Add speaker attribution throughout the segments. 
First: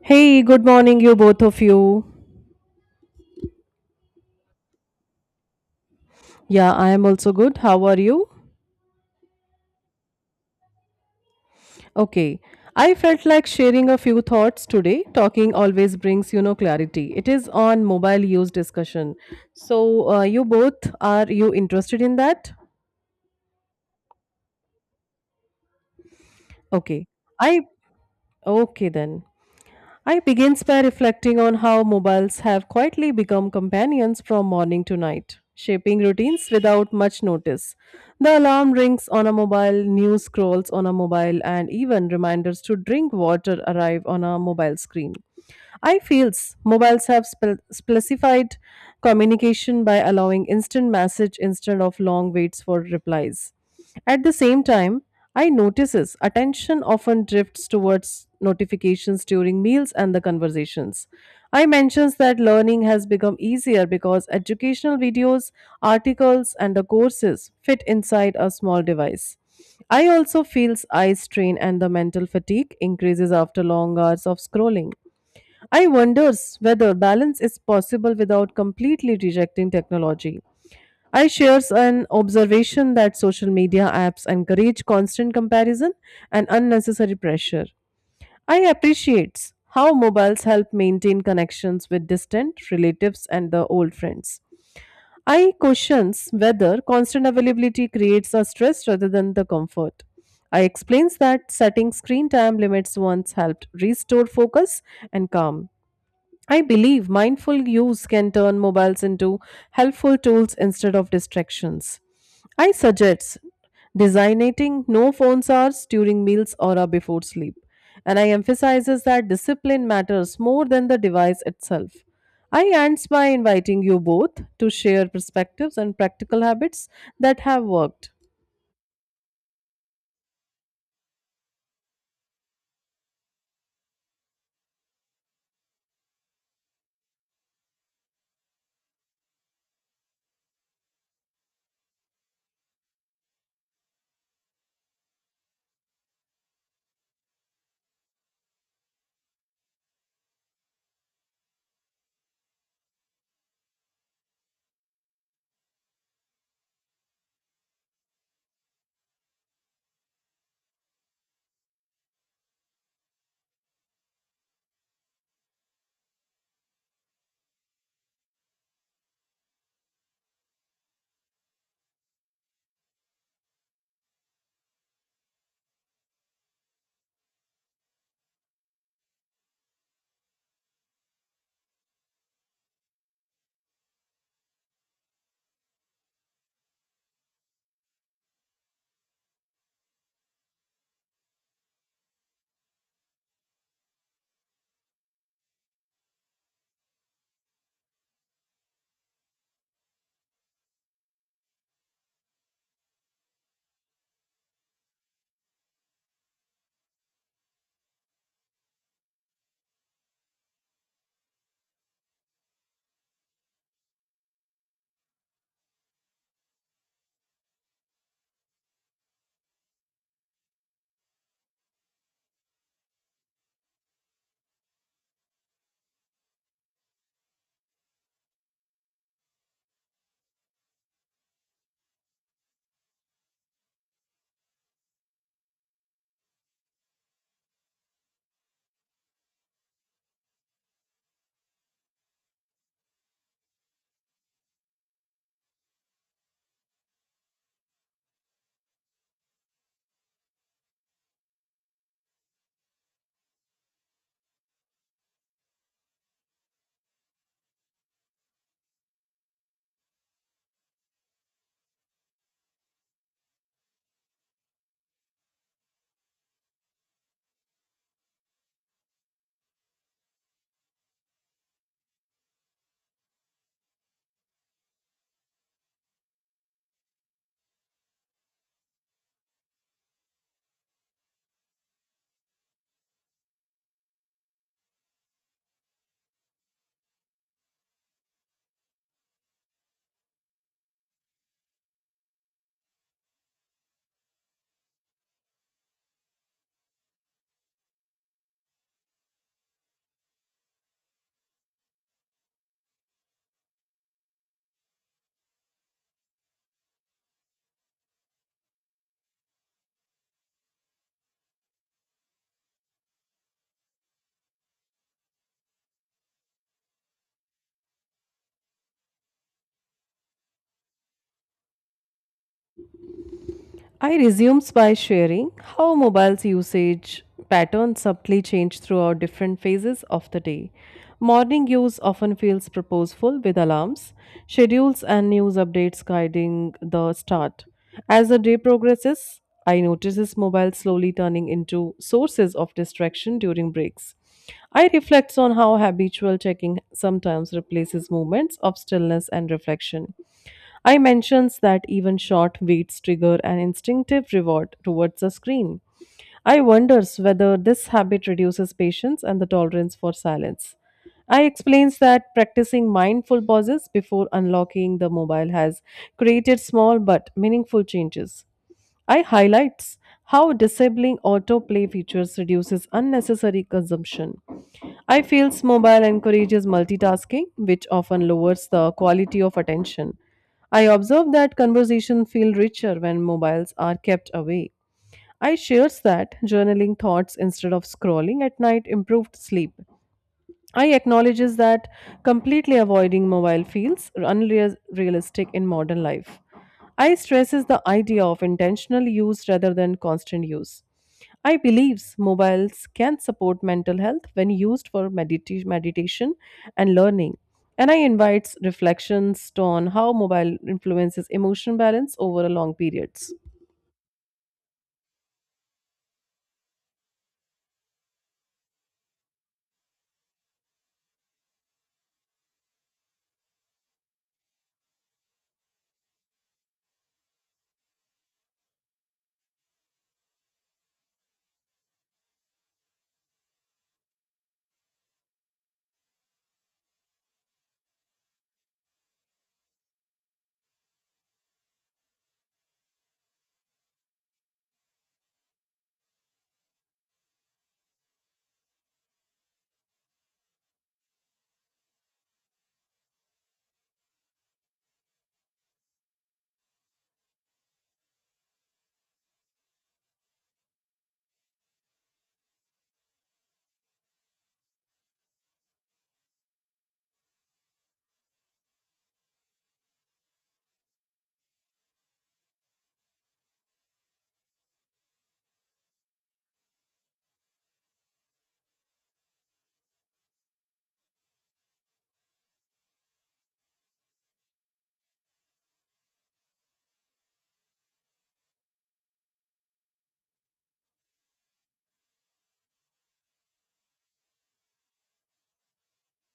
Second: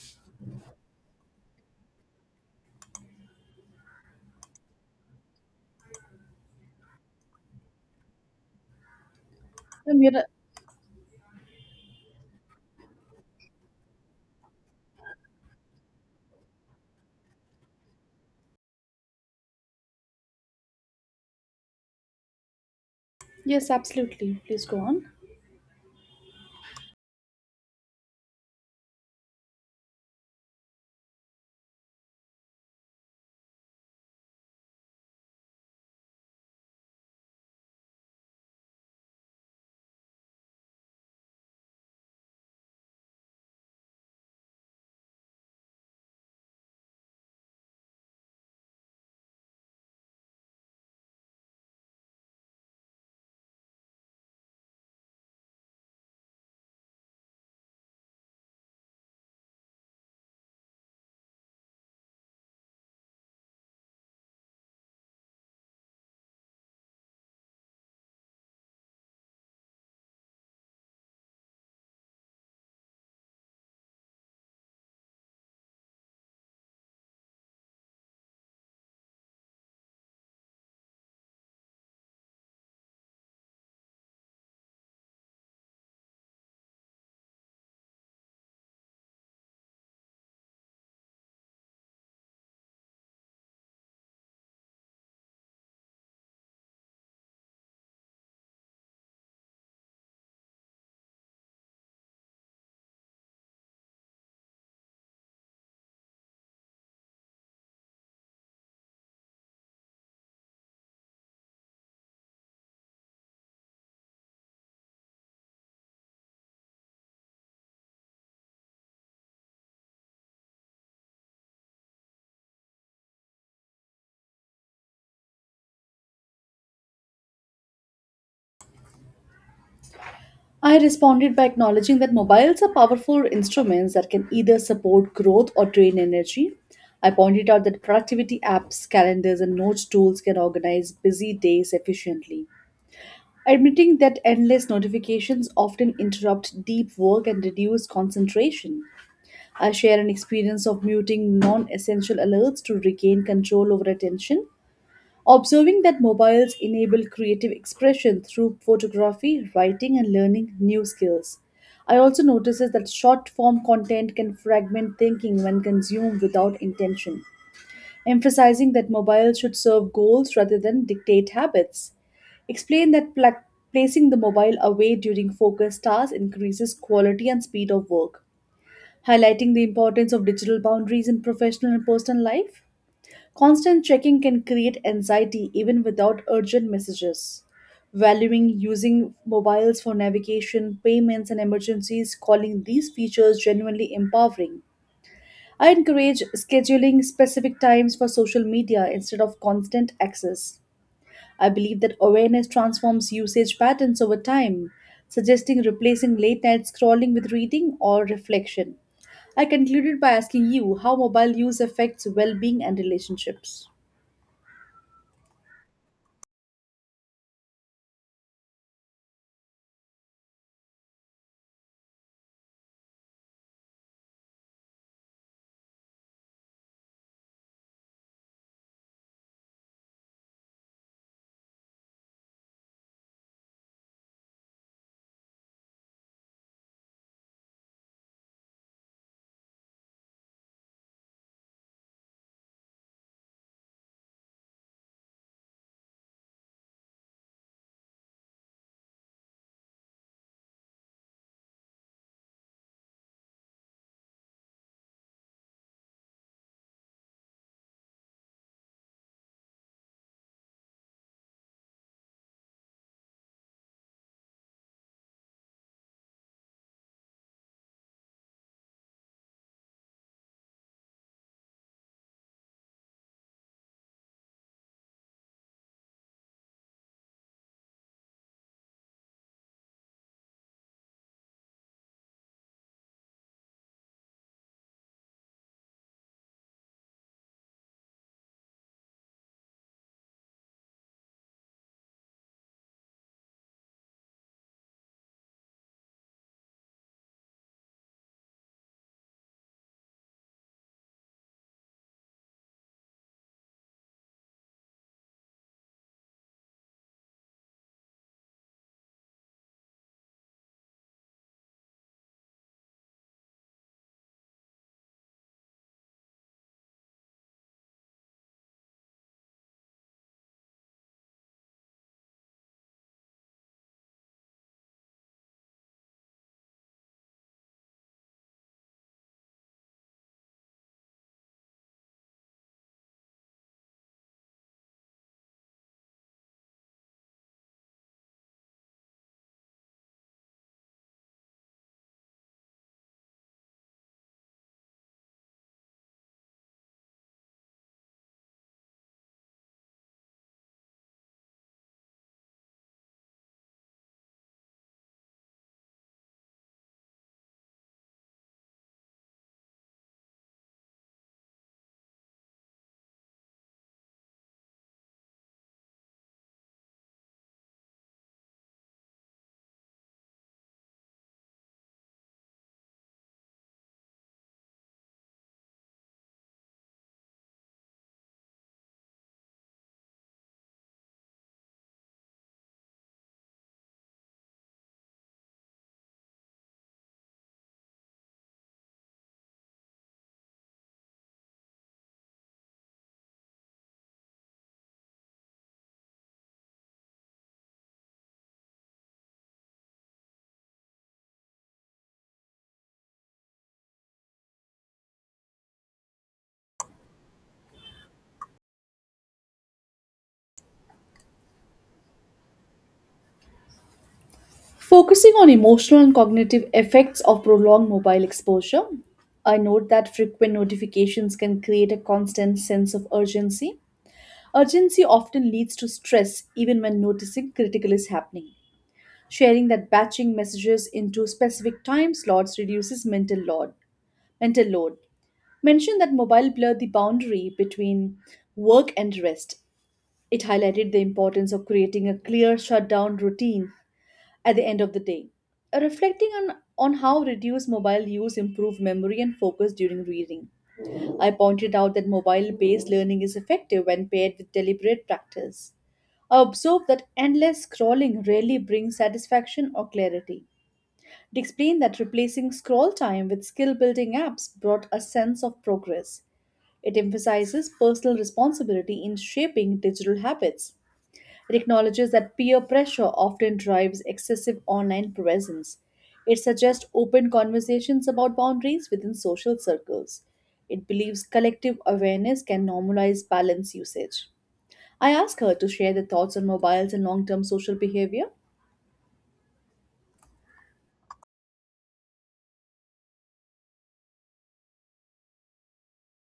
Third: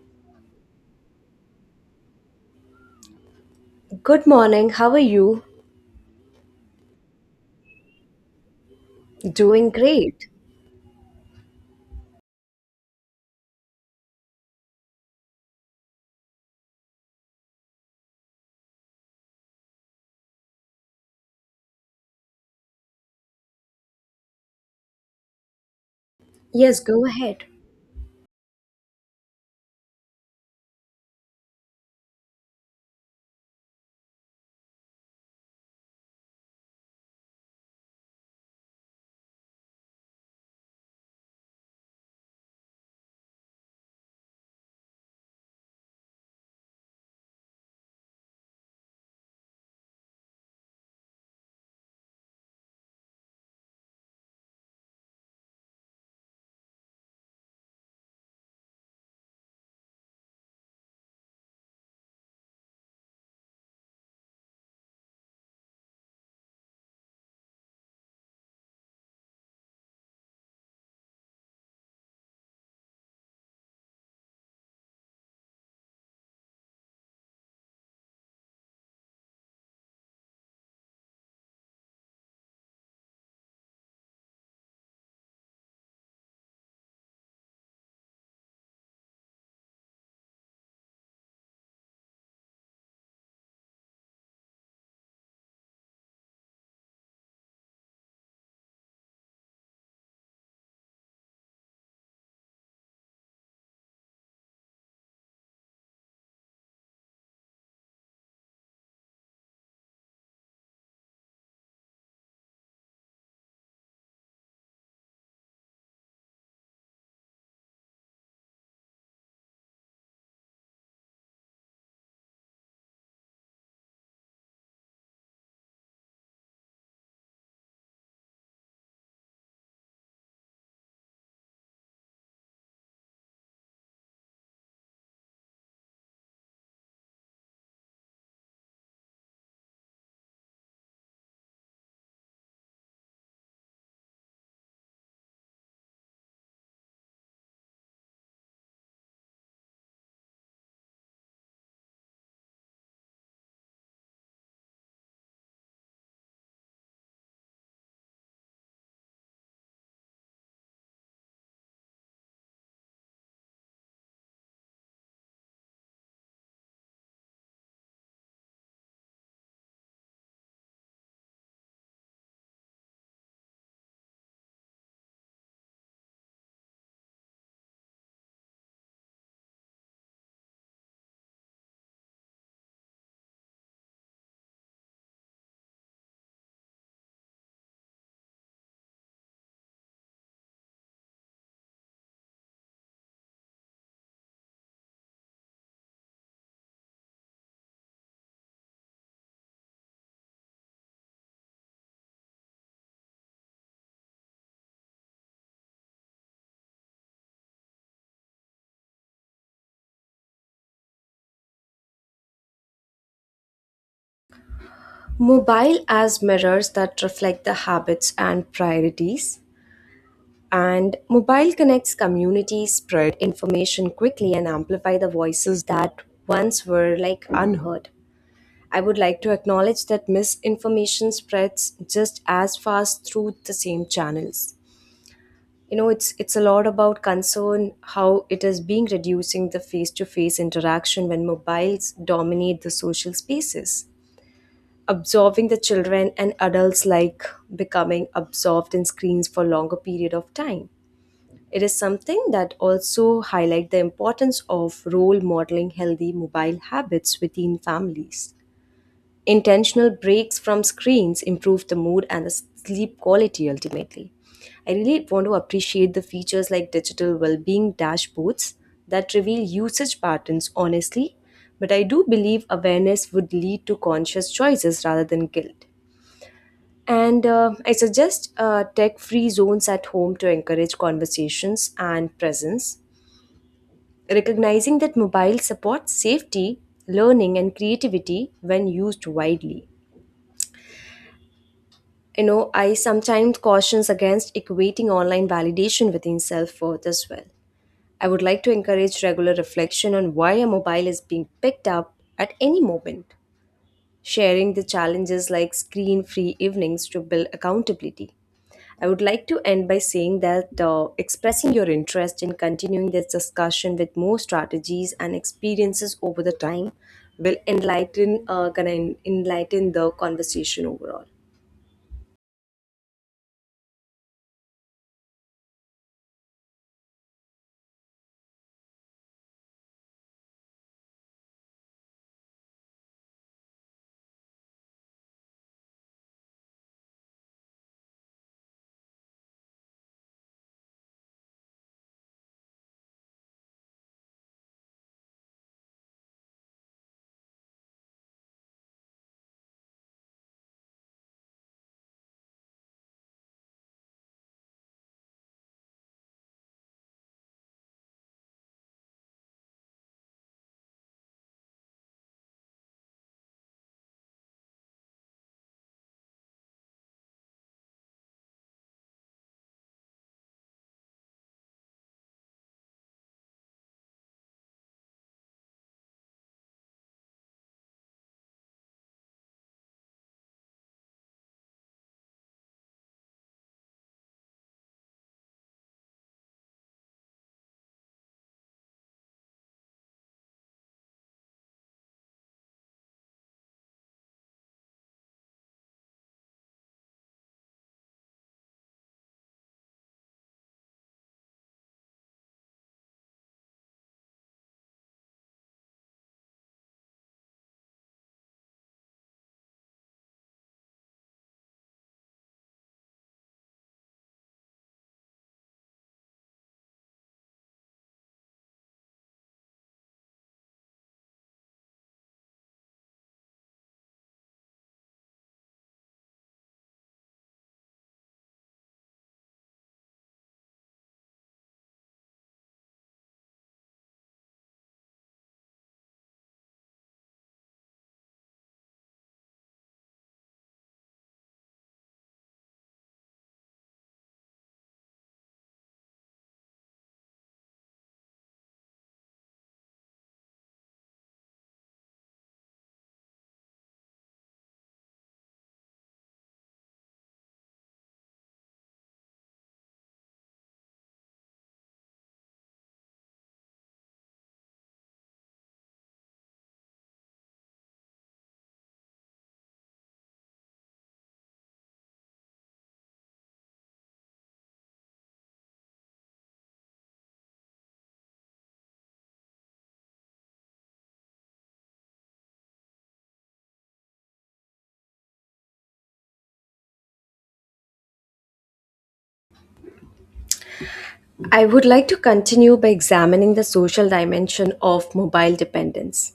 Speaker 1: Hey, good morning, you both of you.
Speaker 2: Good morning, how are you?
Speaker 1: Yeah, I am also good. How are you?
Speaker 2: Doing
Speaker 3: Amira-
Speaker 2: great.
Speaker 1: Okay. I felt like sharing a few thoughts today. Talking always brings, you know, clarity. It is on mobile use discussion. So, you both are you interested in that?
Speaker 3: Yes, absolutely. Please go on.
Speaker 2: Yes, go
Speaker 1: Okay.
Speaker 2: ahead.
Speaker 1: I okay then. I begins by reflecting on how mobiles have quietly become companions from morning to night, shaping routines without much notice. The alarm rings on a mobile, news scrolls on a mobile, and even reminders to drink water arrive on a mobile screen. I feels mobiles have specified communication by allowing instant message instead of long waits for replies. At the same time, I notices attention often drifts towards notifications during meals and the conversations. I mentions that learning has become easier because educational videos, articles and the courses fit inside a small device. I also feels eye strain and the mental fatigue increases after long hours of scrolling. I wonders whether balance is possible without completely rejecting technology. I shares an observation that social media apps encourage constant comparison and unnecessary pressure. I appreciate how mobiles help maintain connections with distant relatives and the old friends. I questions whether constant availability creates a stress rather than the comfort. I explains that setting screen time limits once helped restore focus and calm. I believe mindful use can turn mobiles into helpful tools instead of distractions. I suggest designating no phones hours during meals or before sleep. And I emphasizes that discipline matters more than the device itself. I ends by inviting you both to share perspectives and practical habits that have worked.
Speaker 3: I responded by acknowledging that mobiles are powerful instruments that can either support growth or drain energy. I pointed out that productivity apps, calendars, and notes tools can organize busy days efficiently. Admitting that endless notifications often interrupt deep work and reduce concentration. I share an experience of muting non essential alerts to regain control over attention. Observing that mobiles enable creative expression through photography, writing, and learning new skills. I also notices that short form content can fragment thinking when consumed without intention, emphasizing that mobiles should serve goals rather than dictate habits. Explain that placing the mobile away during focused tasks increases quality and speed of work, highlighting the importance of digital boundaries in professional and personal life. Constant checking can create anxiety even without urgent messages. Valuing using mobiles for navigation, payments, and emergencies, calling these features genuinely empowering. I encourage scheduling specific times for social media instead of constant access. I believe that awareness transforms usage patterns over time, suggesting replacing late night scrolling with reading or reflection. I concluded by asking you how mobile use affects well being and relationships.
Speaker 2: Mobile as mirrors that reflect the habits and priorities. And mobile connects communities, spread information quickly, and amplify the voices that once were like unheard. I would like to acknowledge that misinformation spreads just as fast through the same channels. It's a lot about concern how it is being reducing the face to face interaction when mobiles dominate the social spaces, absorbing the children and adults like becoming absorbed in screens for longer period of time. It is something that also highlight the importance of role modeling healthy mobile habits within families. Intentional breaks from screens improve the mood and the sleep quality ultimately. I really want to appreciate the features like digital well-being dashboards that reveal usage patterns honestly, but I do believe awareness would lead to conscious choices rather than guilt. And I suggest tech free zones at home to encourage conversations and presence, recognizing that mobile supports safety, learning, and creativity when used widely. You know, I sometimes cautions against equating online validation within self worth as well. I would like to encourage regular reflection on why a mobile is being picked up at any moment, sharing the challenges like screen free evenings to build accountability. I would like to end by saying that expressing your interest in continuing this discussion with more strategies and experiences over the time will enlighten enlighten the conversation overall.
Speaker 1: I resumes by sharing how mobile's usage patterns subtly change throughout different phases of the day. Morning use often feels purposeful with alarms, schedules, and news updates guiding the start. As the day progresses, I notices mobile slowly turning into sources of distraction during breaks. I reflects on how habitual checking sometimes replaces moments of stillness and reflection. I mentions that even short waits trigger an instinctive reward towards a screen. I wonders whether this habit reduces patience and the tolerance for silence. I explains that practicing mindful pauses before unlocking the mobile has created small but meaningful changes. I highlights how disabling autoplay features reduces unnecessary consumption. I feels mobile encourages multitasking, which often lowers the quality of attention. I observe that conversations feel richer when mobiles are kept away. I shares that journaling thoughts instead of scrolling at night improved sleep. I acknowledges that completely avoiding mobile feels unrealistic in modern life. I stresses the idea of intentional use rather than constant use. I believes mobiles can support mental health when used for meditation and learning. And I invites reflections on how mobile influences emotion balance over a long periods.
Speaker 3: Focusing on emotional and cognitive effects of prolonged mobile exposure, I note that frequent notifications can create a constant sense of urgency. Urgency often leads to stress, even when noticing critical is happening. Sharing that batching messages into specific time slots reduces mental load. Mental load. Mentioned that mobile blurred the boundary between work and rest. It highlighted the importance of creating a clear shutdown routine at the end of the day. Reflecting on how reduced mobile use improved memory and focus during reading. I pointed out that mobile based learning is effective when paired with deliberate practice. I observed that endless scrolling rarely brings satisfaction or clarity. It explained that replacing scroll time with skill building apps brought a sense of progress. It emphasizes personal responsibility in shaping digital habits. It acknowledges that peer pressure often drives excessive online presence. It suggests open conversations about boundaries within social circles. It believes collective awareness can normalize balance usage. I ask her to share the thoughts on mobiles and long term social behavior.
Speaker 2: I would like to continue by examining the social dimension of mobile dependence.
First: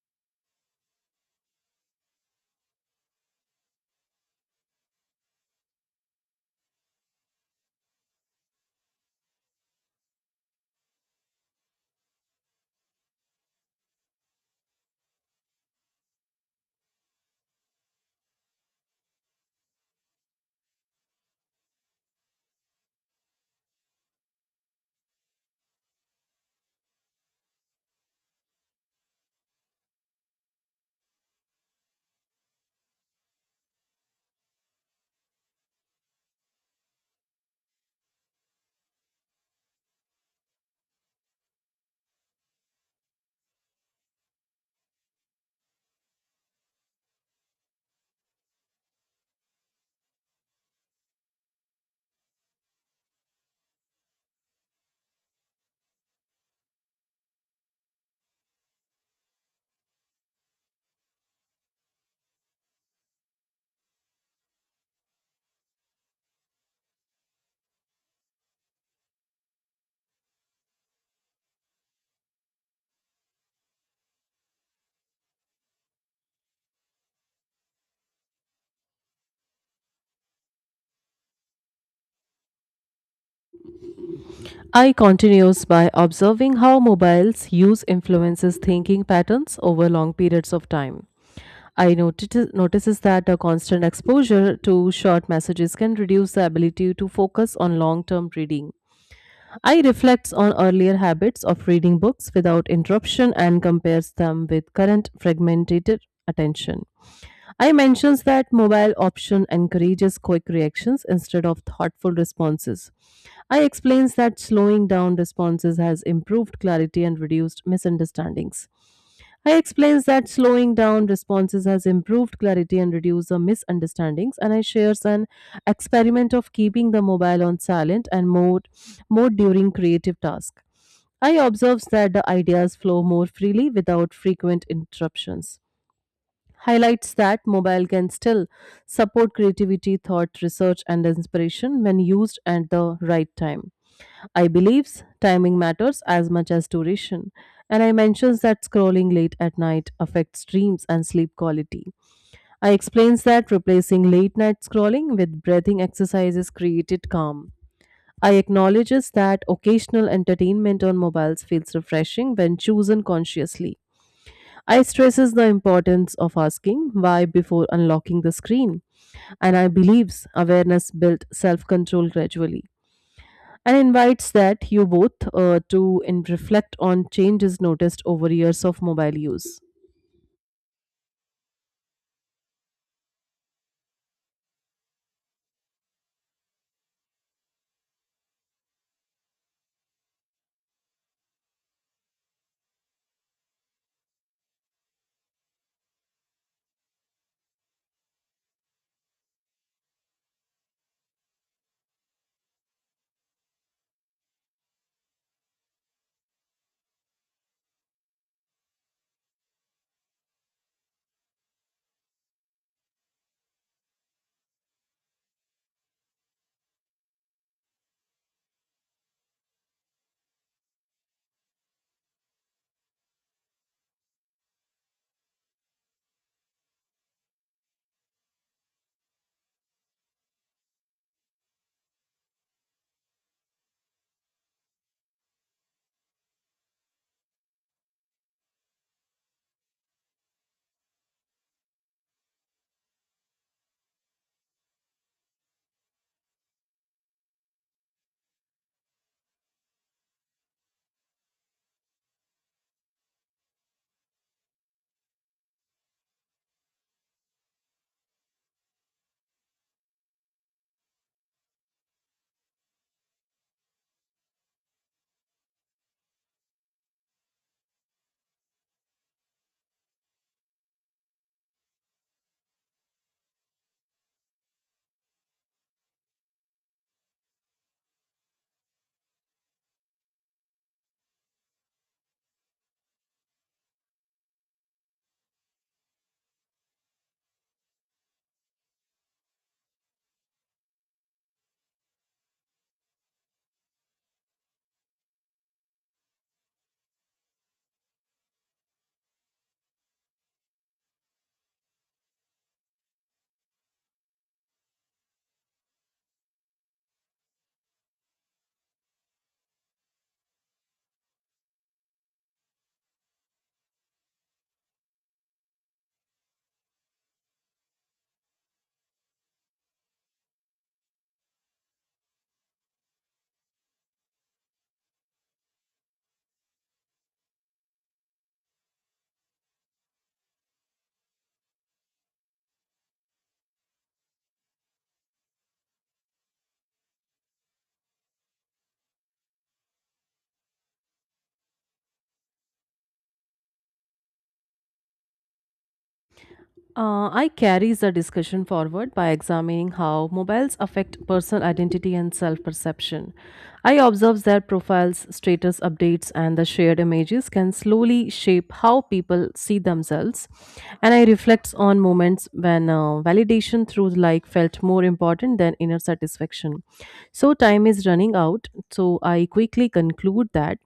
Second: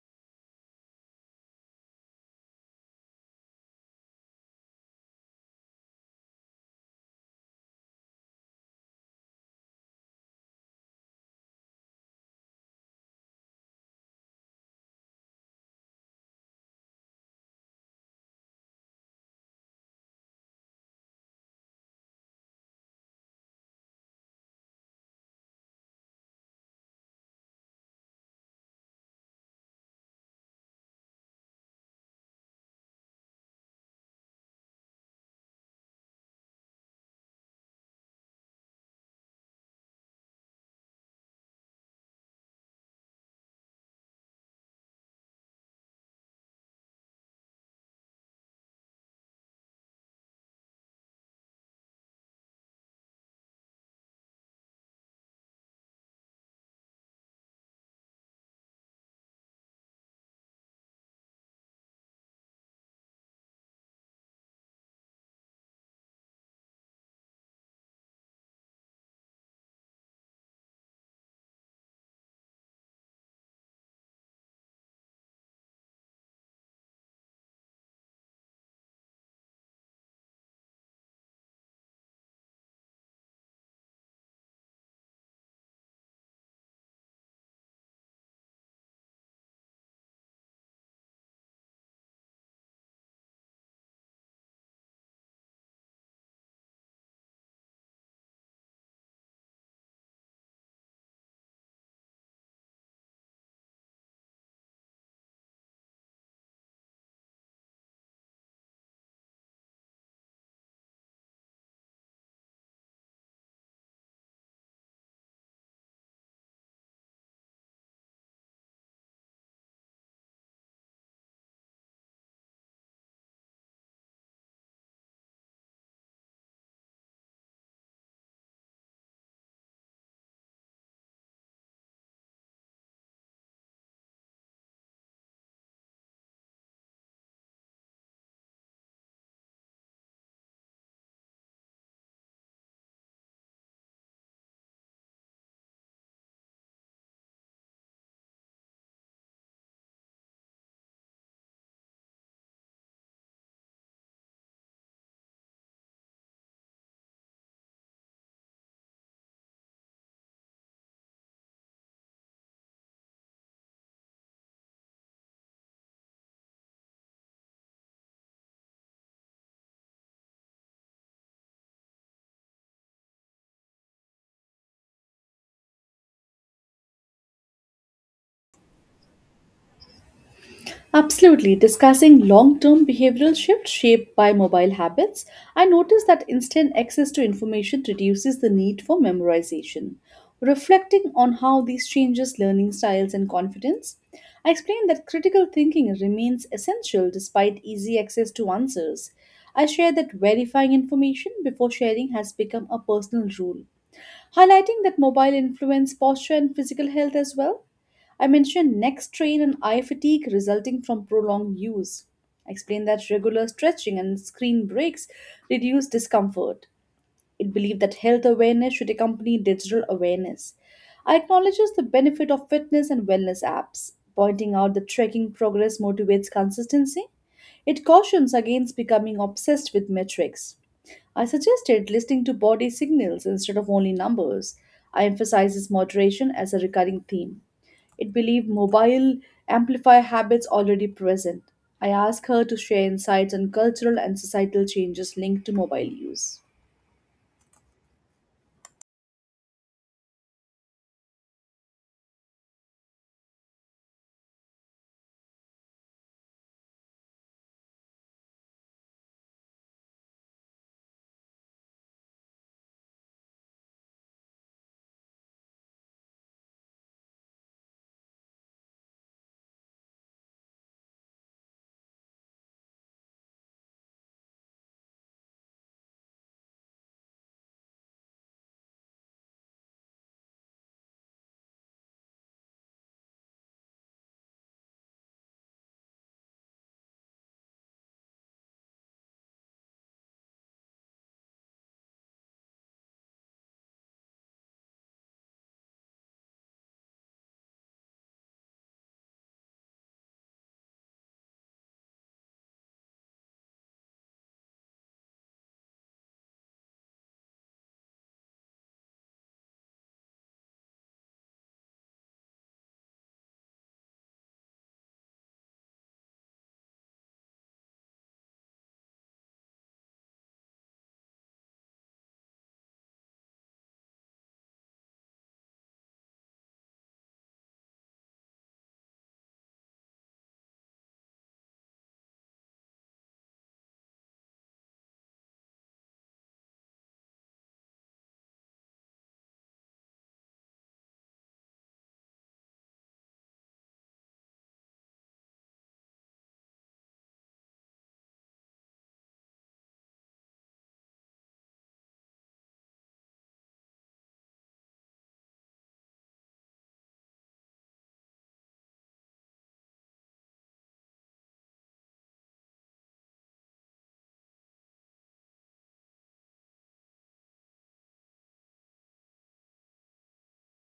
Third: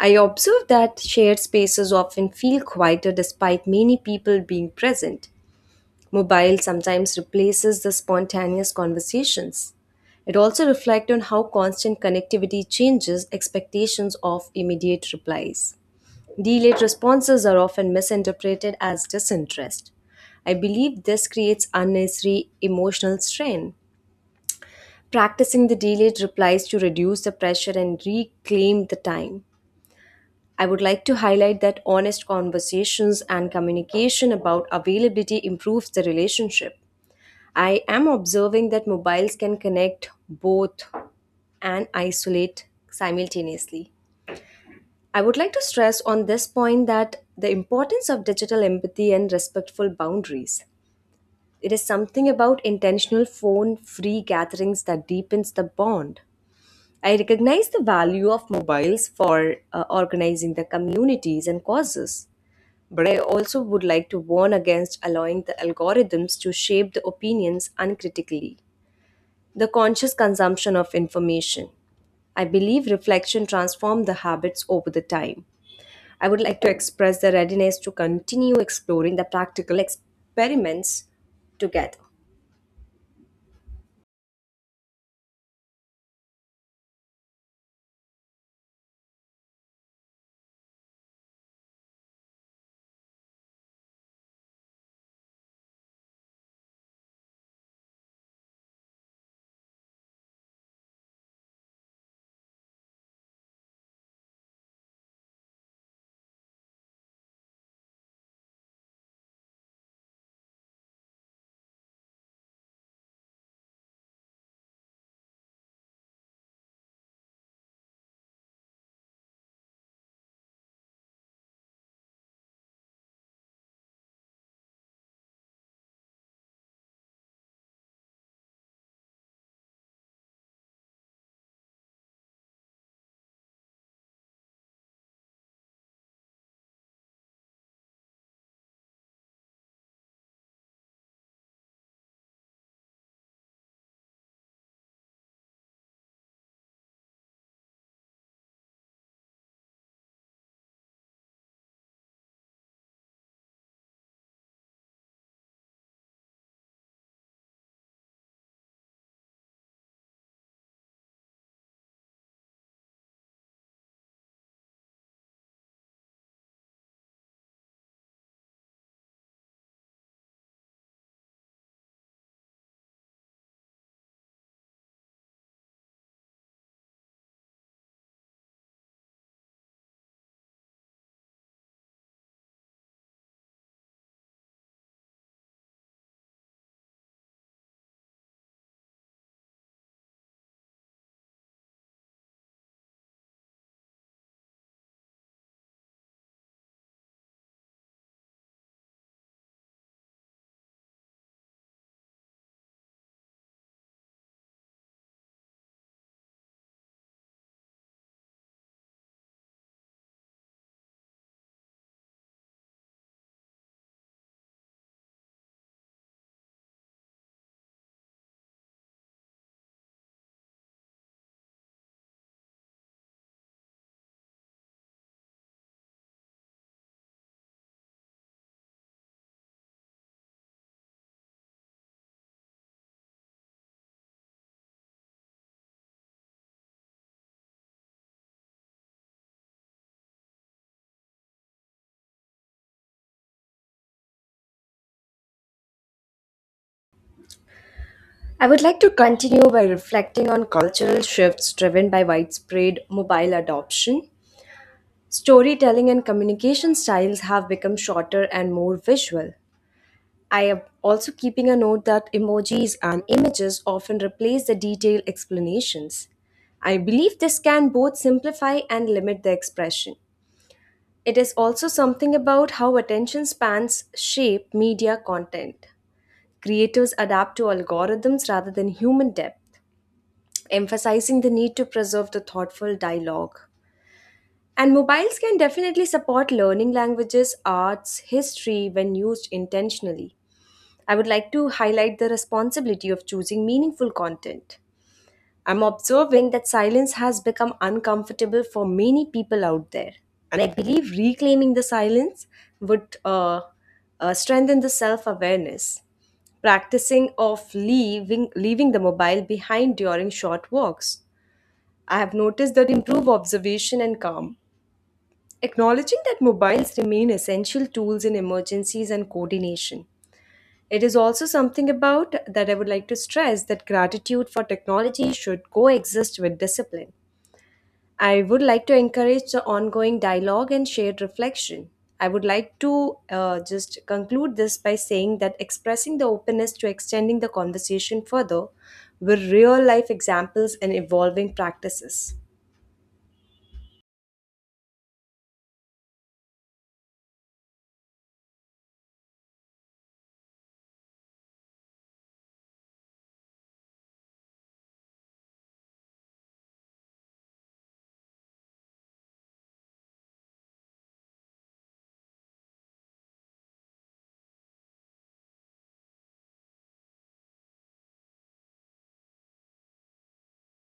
Speaker 2: I observe that shared spaces often feel quieter despite many people being present. Mobile sometimes replaces the spontaneous conversations. It also reflects on how constant connectivity changes expectations of immediate replies. Delayed responses are often misinterpreted as disinterest. I believe this creates unnecessary emotional strain. Practicing the delayed replies to reduce the pressure and reclaim the time. I would like to highlight that honest conversations and communication about availability improves the relationship. I am observing that mobiles can connect both and isolate simultaneously. I would like to stress on this point that the importance of digital empathy and respectful boundaries. It is something about intentional phone free gatherings that deepens the bond. I recognize the value of mobiles for organizing the communities and causes, but I also would like to warn against allowing the algorithms to shape the opinions uncritically. The conscious consumption of information. I believe reflection transforms the habits over the time. I would like to express the readiness to continue exploring the practical experiments together.
Speaker 1: I continues by observing how mobiles use influences thinking patterns over long periods of time. I noticed, notices that a constant exposure to short messages can reduce the ability to focus on long-term reading. I reflects on earlier habits of reading books without interruption and compares them with current fragmented attention. I mentions that mobile option encourages quick reactions instead of thoughtful responses. I explains that slowing down responses has improved clarity and reduced misunderstandings. I explains that slowing down responses has improved clarity and reduced the misunderstandings, and I shares an experiment of keeping the mobile on silent and mode during creative task. I observes that the ideas flow more freely without frequent interruptions. Highlights that mobile can still support creativity, thought, research, and inspiration when used at the right time. I believes timing matters as much as duration, and I mentions that scrolling late at night affects dreams and sleep quality. I explains that replacing late night scrolling with breathing exercises created calm. I acknowledges that occasional entertainment on mobiles feels refreshing when chosen consciously. I stresses the importance of asking why before unlocking the screen, and I believes awareness built self-control gradually and invites that you both to in reflect on changes noticed over years of mobile use.
Speaker 3: Absolutely. Discussing long term behavioral shifts shaped by mobile habits, I noticed that instant access to information reduces the need for memorization. Reflecting on how these changes learning styles and confidence, I explained that critical thinking remains essential despite easy access to answers. I shared that verifying information before sharing has become a personal rule, highlighting that mobile influence posture and physical health as well. I mentioned neck strain and eye fatigue resulting from prolonged use. I explained that regular stretching and screen breaks reduce discomfort. It believed that health awareness should accompany digital awareness. I acknowledges the benefit of fitness and wellness apps, pointing out that tracking progress motivates consistency. It cautions against becoming obsessed with metrics. I suggested listening to body signals instead of only numbers. I emphasizes moderation as a recurring theme. It believed mobile amplify habits already present. I asked her to share insights on cultural and societal changes linked to mobile use.
Speaker 2: I would like to continue by reflecting on cultural shifts driven by widespread mobile adoption. Storytelling and communication styles have become shorter and more visual. I am also keeping a note that emojis and images often replace the detailed explanations. I believe this can both simplify and limit the expression. It is also something about how attention spans shape media content. Creators adapt to algorithms rather than human depth, emphasizing the need to preserve the thoughtful dialogue. And mobiles can definitely support learning languages, arts, history when used intentionally. I would like to highlight the responsibility of choosing meaningful content. I'm observing that silence has become uncomfortable for many people out there. And I believe reclaiming the silence would strengthen the self awareness. Practicing of leaving the mobile behind during short walks. I have noticed that improve observation and calm. Acknowledging that mobiles remain essential tools in emergencies and coordination. It is also something about that I would like to stress that gratitude for technology should coexist with discipline. I would like to encourage the ongoing dialogue and shared reflection. I would like to just conclude this by saying that expressing the openness to extending the conversation further with real life examples and evolving practices.
Speaker 1: I carries the discussion forward by examining how mobiles affect personal identity and self-perception. I observe that profiles, status updates, and the shared images can slowly shape how people see themselves. And I reflect on moments when validation through like felt more important than inner satisfaction. So time is running out. So I quickly conclude that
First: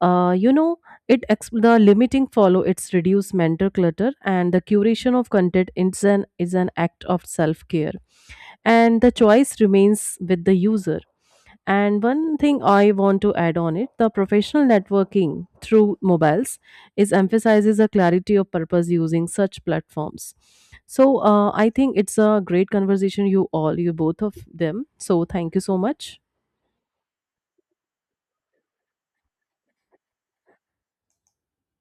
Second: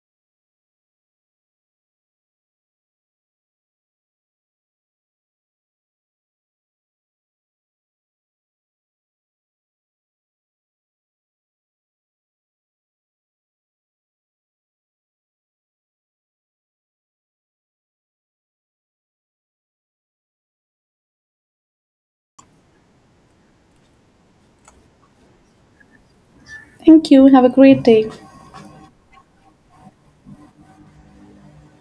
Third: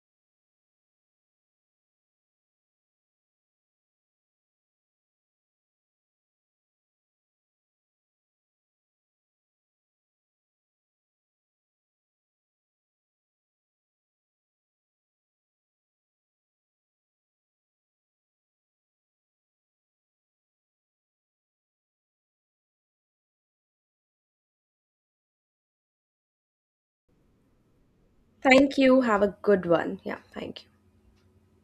Speaker 1: uh, you know the limiting follow it's reduce mental clutter, and the curation of content is an act of self care, and the choice remains with the user, and one thing I want to add on it, the professional networking through mobiles is emphasizes the clarity of purpose using such platforms. So I think it's a great conversation, you both of them, so thank you so much.
Speaker 3: Thank you. Have a great day.
Speaker 2: Thank you. Have a good one. Yeah, thank you.